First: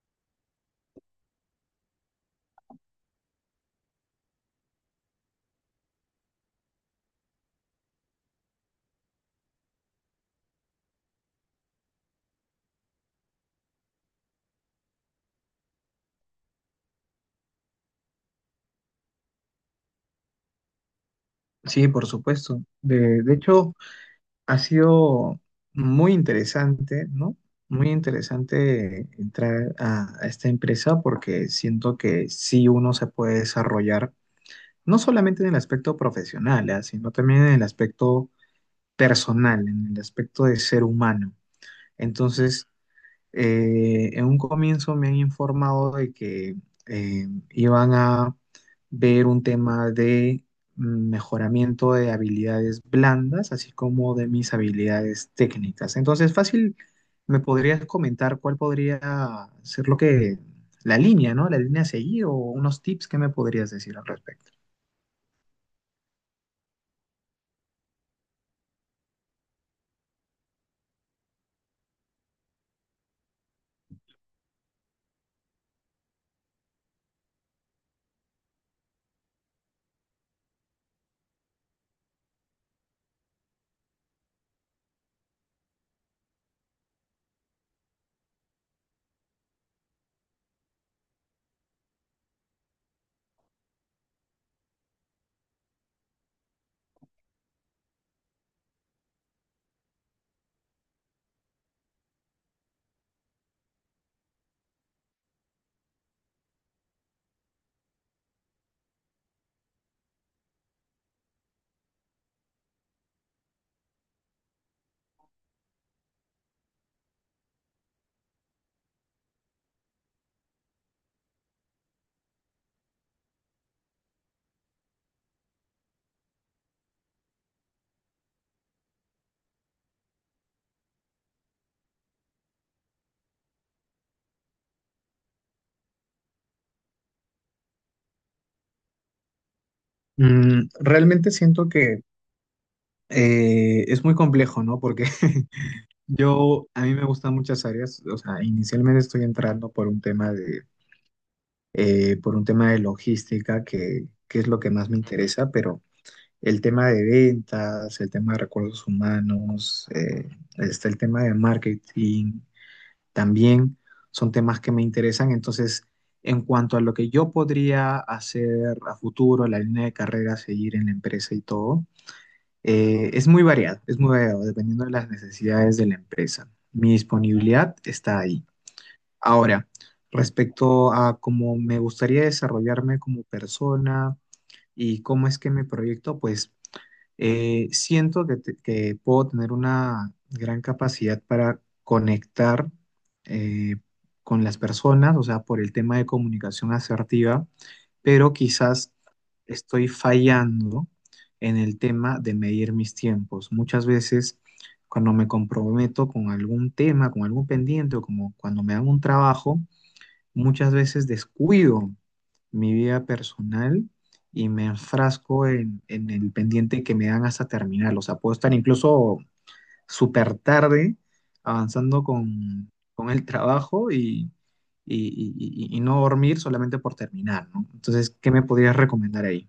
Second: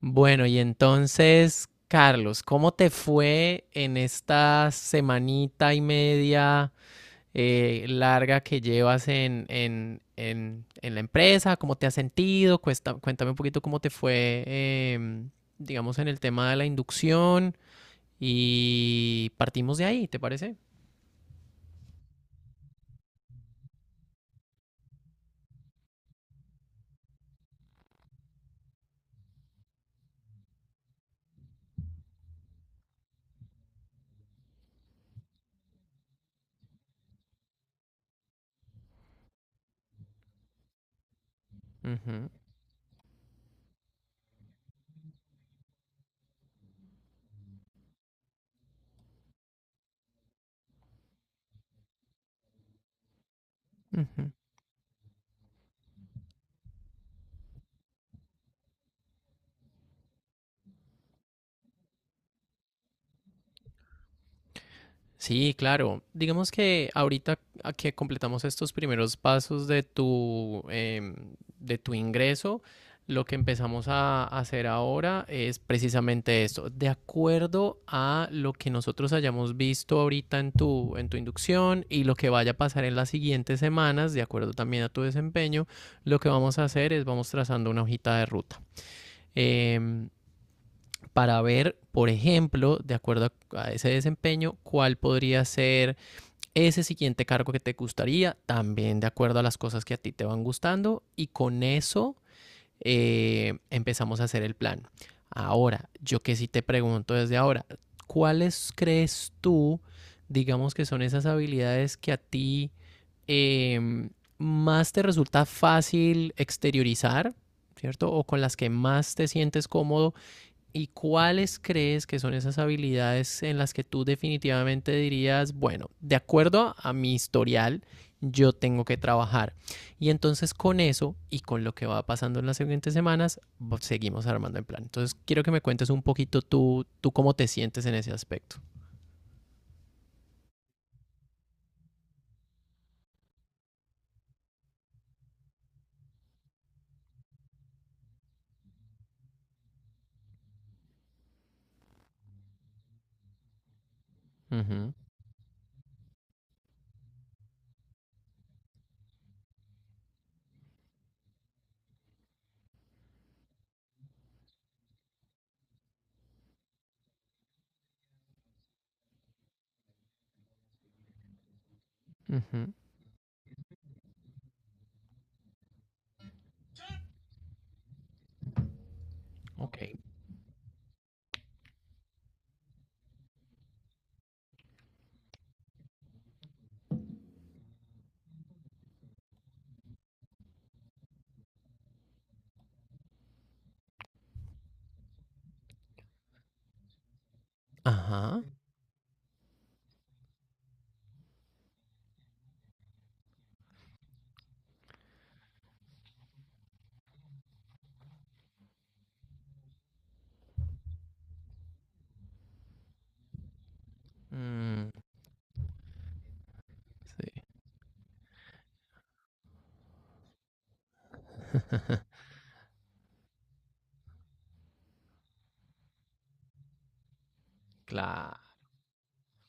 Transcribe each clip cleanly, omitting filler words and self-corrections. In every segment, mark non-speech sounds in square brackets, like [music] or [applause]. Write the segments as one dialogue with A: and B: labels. A: Bueno, y entonces, Carlos, ¿cómo te fue en esta semanita y media larga que llevas en la empresa? ¿Cómo te has sentido? Cuéntame un poquito cómo te fue, em, digamos, en el tema de la inducción y partimos de ahí, ¿te parece?
B: Sí, por supuesto. De hecho, ha sido muy interesante, ¿no? Muy interesante entrar a esta empresa porque siento que sí uno se puede desarrollar, no solamente en el aspecto profesional, ¿ah? Sino también en el aspecto personal, en el aspecto de ser humano.
A: Ujú,
B: Entonces, en un comienzo me han informado de que iban a ver un tema de mejoramiento de habilidades blandas, así como de
A: ujú.
B: mis habilidades técnicas. Entonces, fácil, ¿me podrías comentar cuál podría ser lo que, la línea, ¿no? La línea a seguir o unos tips que me podrías decir al respecto?
A: Sí, claro. Digamos que ahorita a que completamos estos primeros pasos de tu, de tu ingreso, lo que empezamos a hacer ahora es precisamente esto. De acuerdo a lo que nosotros hayamos visto ahorita en tu inducción y lo que vaya a pasar en las siguientes semanas, de acuerdo también a tu desempeño, lo que vamos a hacer es vamos trazando una hojita de ruta. em, para ver, por ejemplo, de acuerdo a ese desempeño, cuál podría ser ese siguiente cargo que te gustaría, también de acuerdo a las cosas que a ti te van gustando y con eso empezamos a hacer el plan. Ahora, yo que sí te pregunto desde ahora, ¿cuáles crees tú, digamos que son esas habilidades que a ti eh, más te resulta fácil exteriorizar, ¿cierto? O con las que más te sientes cómodo. ¿Y cuáles crees que son esas habilidades en las que tú definitivamente dirías, bueno, de acuerdo a mi historial, yo tengo que trabajar? Y entonces con eso y con lo que va pasando en las siguientes semanas, pues, seguimos armando el plan. Entonces quiero que me cuentes un poquito tú cómo te sientes en ese aspecto.
B: Realmente siento que es muy complejo, ¿no? Porque [laughs] a mí me gustan muchas áreas, o sea, inicialmente estoy entrando por un tema de, por un tema de logística, que es lo
A: Uh
B: que más
A: -huh,
B: me interesa, pero el tema de ventas, el tema de recursos humanos, está el tema de marketing, también son temas que me interesan. Entonces, en cuanto a lo que yo podría hacer a futuro, la línea de carrera, seguir en la empresa y todo.
A: uh -huh,
B: Es muy variado, es muy variado, dependiendo de las necesidades de la empresa. Mi disponibilidad está ahí. Ahora,
A: ok.
B: respecto a cómo me gustaría desarrollarme como persona y cómo es que me proyecto, pues siento que, que puedo tener una gran capacidad para conectar eh, con las personas, o sea, por el tema de comunicación asertiva, pero
A: Ajá.
B: quizás estoy fallando en el tema de medir mis tiempos. Muchas veces cuando me comprometo con algún tema, con algún pendiente, o como cuando me hago un trabajo, muchas veces descuido mi vida personal y me
A: Mm,
B: enfrasco en el pendiente que me dan
A: sí.
B: hasta terminarlo. O sea, puedo estar incluso súper tarde, avanzando con el trabajo y no dormir solamente por terminar, ¿no? Entonces, ¿qué me
A: Claro.
B: podrías recomendar ahí?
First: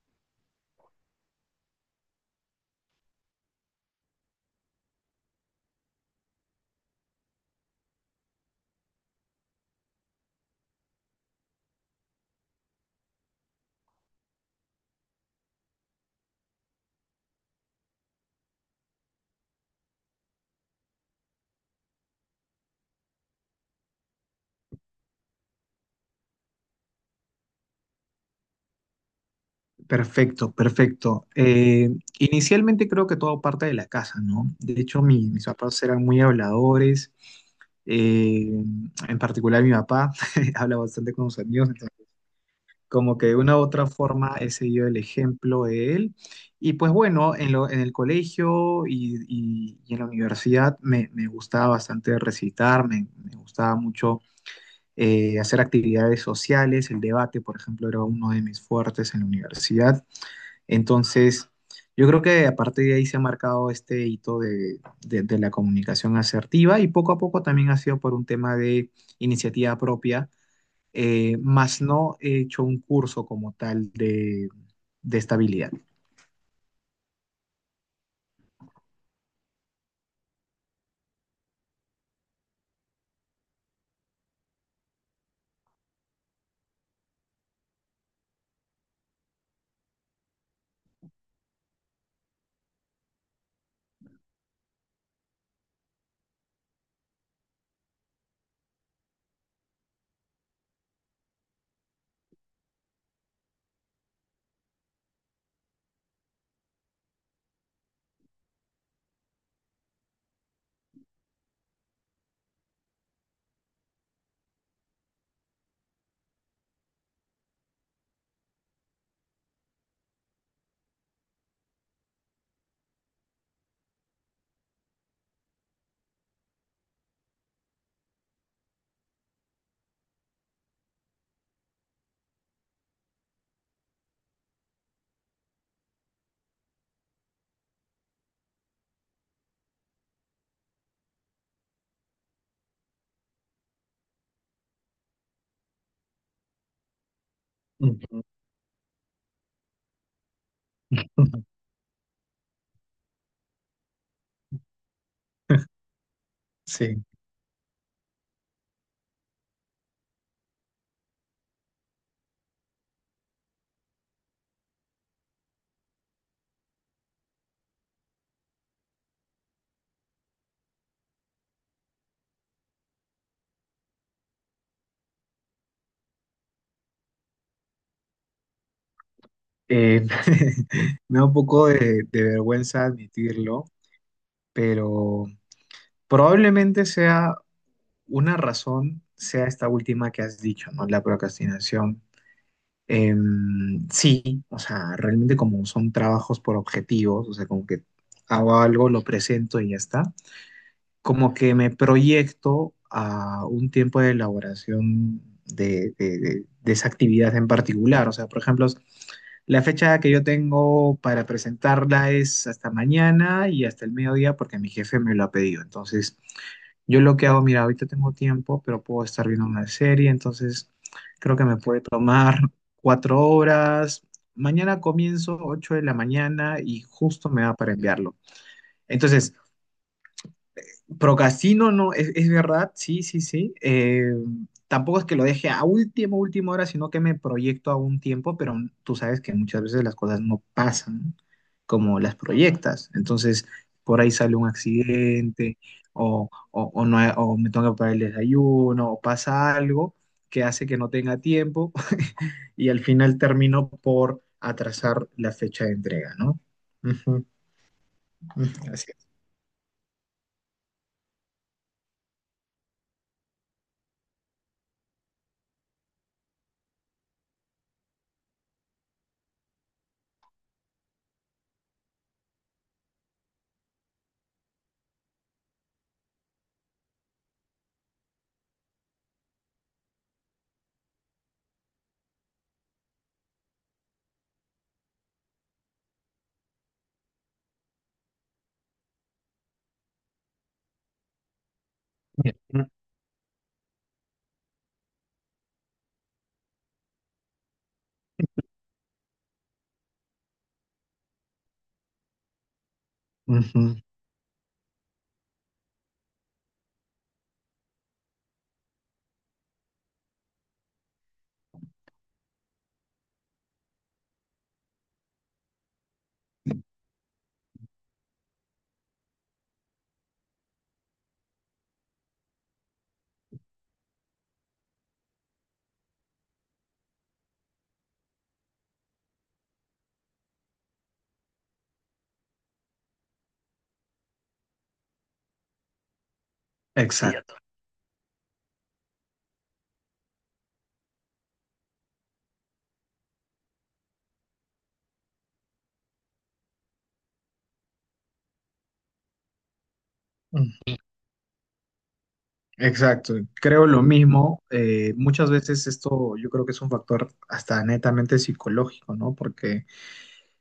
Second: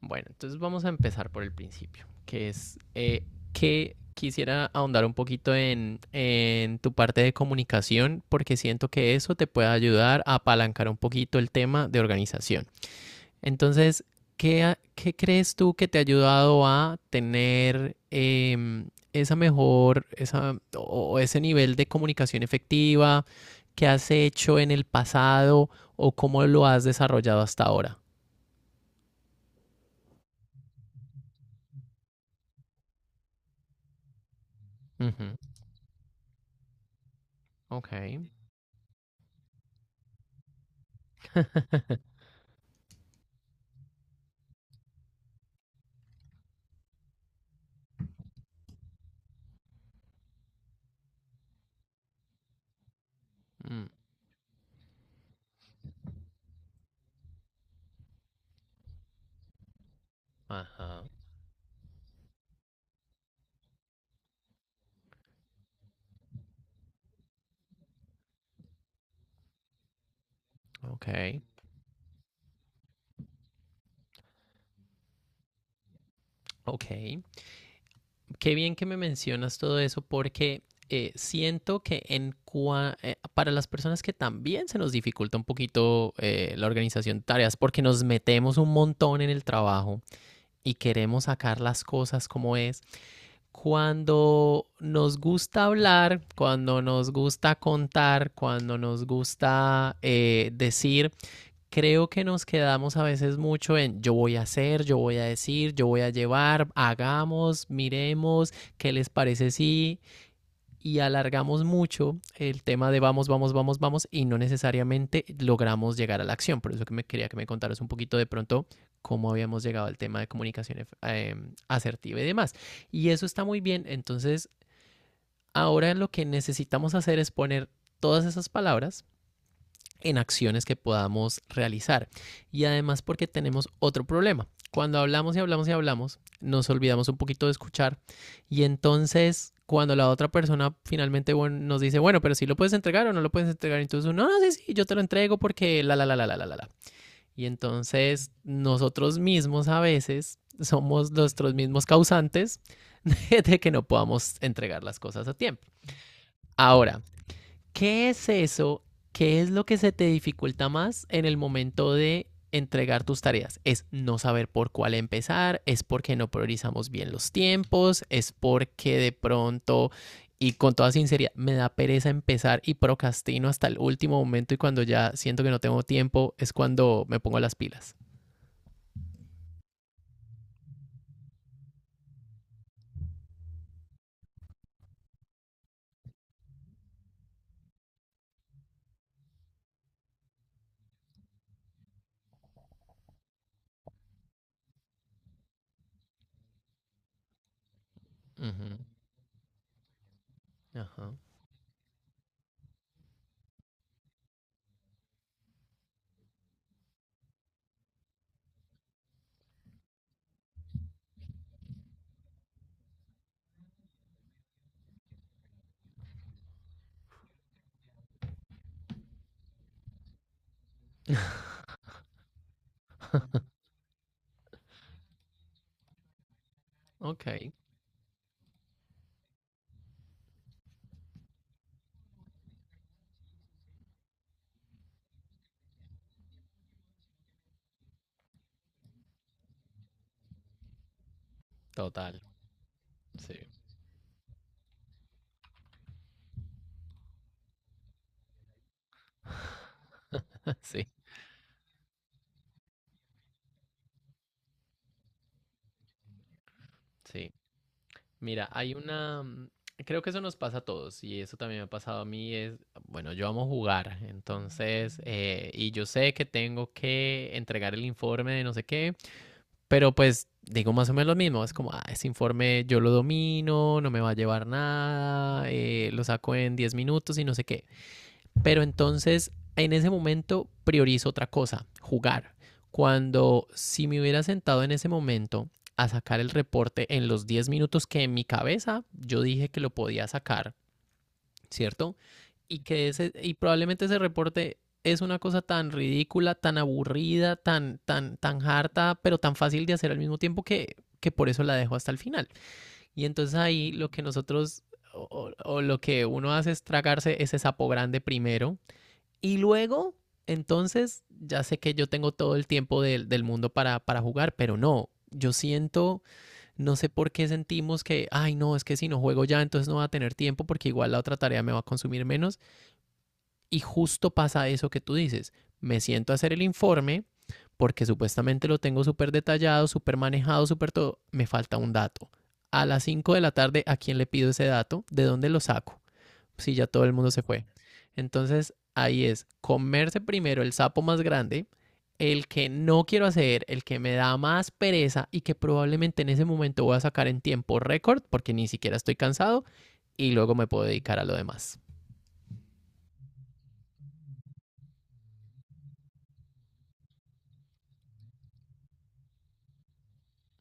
A: Bueno, entonces vamos a empezar por el principio, que es que quisiera ahondar un poquito en tu parte de comunicación, porque siento que eso te puede ayudar a apalancar un poquito el tema de organización. Entonces, ¿qué, ¿qué crees tú que te ha ayudado a tener esa mejor, esa, o ese nivel de comunicación efectiva que has hecho en el pasado o cómo lo has desarrollado hasta ahora?
B: Perfecto, perfecto. Inicialmente creo que todo parte de la casa, ¿no? De hecho,
A: Ujú,
B: mis papás eran muy habladores,
A: ok.
B: eh, en particular mi papá [laughs] habla bastante con sus amigos, como que de una u otra forma he seguido el ejemplo de él. Y pues bueno, en el colegio y en la universidad me gustaba bastante recitar, me gustaba
A: Mm.
B: mucho hacer actividades sociales, el debate, por ejemplo, era uno de mis fuertes en la universidad.
A: Ajá.
B: Entonces, yo creo que a partir de ahí se ha marcado este hito de, de la comunicación asertiva y poco a poco también ha sido por un tema de iniciativa propia,
A: Ok.
B: más no he hecho un curso como tal de estabilidad.
A: Ok. Qué bien que me mencionas todo eso porque siento que para las personas que también se nos dificulta un poquito la organización de tareas porque nos metemos un montón en el trabajo y queremos sacar las cosas como es. Cuando nos gusta hablar, cuando nos gusta contar, cuando nos gusta decir, creo que nos quedamos a veces mucho en yo voy a hacer, yo voy a decir, yo voy a llevar, hagamos, miremos, qué les parece si y alargamos mucho el tema de vamos, vamos, vamos, vamos y no necesariamente logramos llegar a la acción. Por eso que me quería que me contaras un poquito de pronto cómo habíamos llegado al tema de comunicación asertiva y demás. Y eso está muy bien. Entonces, ahora lo que necesitamos hacer es poner todas esas palabras en acciones que podamos realizar. Y además porque tenemos otro problema. Cuando hablamos y hablamos y hablamos, nos olvidamos un poquito de escuchar y entonces cuando la otra persona finalmente bueno, nos dice, bueno, pero si sí lo puedes entregar o no lo puedes entregar, entonces no, no, sí, sí, yo te lo entrego porque la, la, la, la, la, la, la. Y
B: Ujú.
A: entonces nosotros mismos a veces somos nuestros
B: [laughs]
A: mismos causantes [laughs] de que no podamos entregar las cosas a tiempo. Ahora,
B: Sí,
A: ¿qué es eso? ¿Qué es lo que se te dificulta más en el momento de entregar tus tareas? Es no saber por cuál empezar, es porque no priorizamos bien los tiempos, es porque de pronto, y con toda sinceridad, me da pereza empezar y procrastino hasta el último momento y cuando ya siento que no tengo tiempo es cuando me pongo las pilas.
B: eh, [laughs] me da un poco de vergüenza admitirlo, pero probablemente sea una razón, sea esta última que has dicho, ¿no? La procrastinación. Sí, o sea, realmente como son trabajos por objetivos, o sea, como que hago
A: Ujú,
B: algo, lo presento y ya está.
A: ajá.
B: Como que me proyecto a un tiempo de elaboración de, de esa actividad en particular. O sea, por ejemplo, la fecha que yo tengo para presentarla es hasta mañana y hasta el mediodía porque mi jefe me lo ha pedido. Entonces, yo lo que hago, mira, ahorita tengo tiempo, pero puedo estar viendo una serie, entonces creo que me puede tomar [laughs] 4 horas. Mañana comienzo 8 de la mañana y justo me
A: Ok.
B: da para enviarlo. Entonces, procrastino, no, es verdad, sí, sí, sí. Tampoco es que lo deje a última, última hora, sino que me proyecto a un tiempo, pero tú sabes que muchas veces las cosas no pasan como las
A: Total.
B: proyectas.
A: Sí.
B: Entonces, por ahí sale un accidente o no, o me tengo que pagar el desayuno o pasa algo que
A: [laughs]
B: hace que
A: Sí.
B: no tenga tiempo [laughs] y al final termino por atrasar la fecha de entrega, ¿no? Ujú,
A: Sí. Mira,
B: ujú,
A: hay
B: así es.
A: una... creo que eso nos pasa a todos y eso también me ha pasado a mí. Es, bueno, yo amo jugar, entonces, y yo sé que tengo que entregar el informe de no sé qué, pero pues digo más o menos lo mismo. Es como, ah, ese informe yo lo domino, no me va a llevar nada, lo saco en 10 minutos y no sé qué. Pero entonces, en ese momento, priorizo otra cosa, jugar. Cuando si me hubiera sentado en ese momento a sacar el reporte en los 10 minutos que en mi cabeza yo dije que lo podía sacar, ¿cierto? Y que ese, y probablemente ese reporte es una cosa tan ridícula, tan aburrida, tan, tan, tan harta, pero tan fácil de hacer al mismo tiempo que por eso la dejo hasta el final. Y entonces
B: Ujú.
A: ahí lo que nosotros o lo que uno hace es tragarse ese sapo grande primero y luego, entonces, ya sé que yo tengo todo el tiempo del mundo para jugar, pero no, yo siento, no sé por qué sentimos que, ay, no, es que si no juego ya, entonces no va a tener tiempo porque igual la otra tarea me va a consumir menos. Y justo pasa eso que tú dices, me siento a hacer el informe porque supuestamente lo tengo súper detallado, súper manejado, súper todo, me falta un dato. A las 5 de la tarde, ¿a quién le pido ese dato? ¿De dónde lo saco? Sí, ya todo el mundo se
B: Exacto.
A: fue. Entonces, ahí es comerse primero el sapo más grande, el que no quiero hacer, el que me da más pereza y que probablemente en ese momento voy a sacar en tiempo récord porque ni siquiera estoy cansado y luego me puedo dedicar a lo demás.
B: Exacto, creo lo mismo. Muchas veces esto yo creo que es un factor hasta netamente psicológico, ¿no? Porque,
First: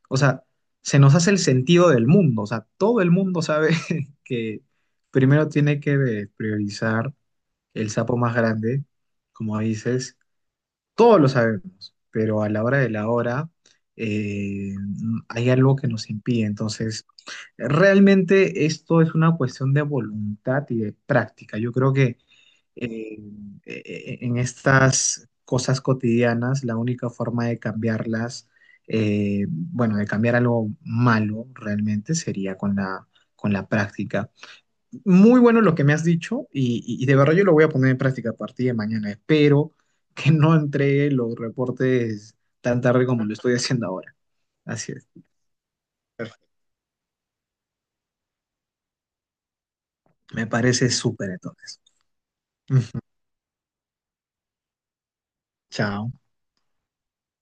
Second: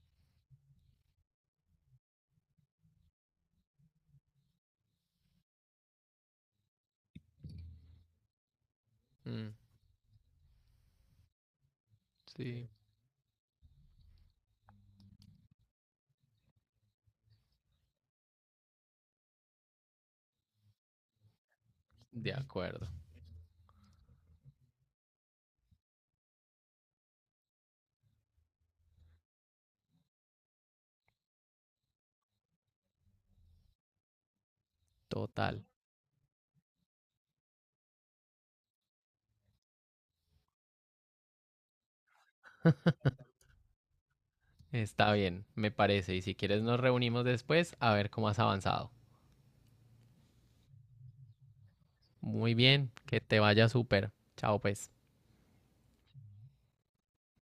B: o sea, se nos hace el sentido del mundo, o sea, todo el mundo sabe [laughs] que primero tiene que priorizar el sapo más grande,
A: Mm,
B: como dices, todos lo sabemos, pero a la
A: sí,
B: hora de la hora eh, hay algo que nos impide. Entonces, realmente esto es una cuestión de voluntad y de práctica. Yo creo que
A: de acuerdo,
B: eh, en estas cosas cotidianas, la única forma de cambiarlas, bueno, de cambiar algo malo realmente sería con la práctica. Muy bueno
A: total.
B: lo que me has dicho y de verdad yo lo voy a poner en práctica a partir de mañana. Espero que no entregue los reportes tan tarde como lo estoy haciendo ahora. Así es.
A: Está bien, me parece. Y si quieres nos reunimos después a ver cómo has avanzado.
B: Me parece súper entonces.
A: Muy bien,
B: Ujú.
A: que te vaya súper. Chao pues.
B: Chao.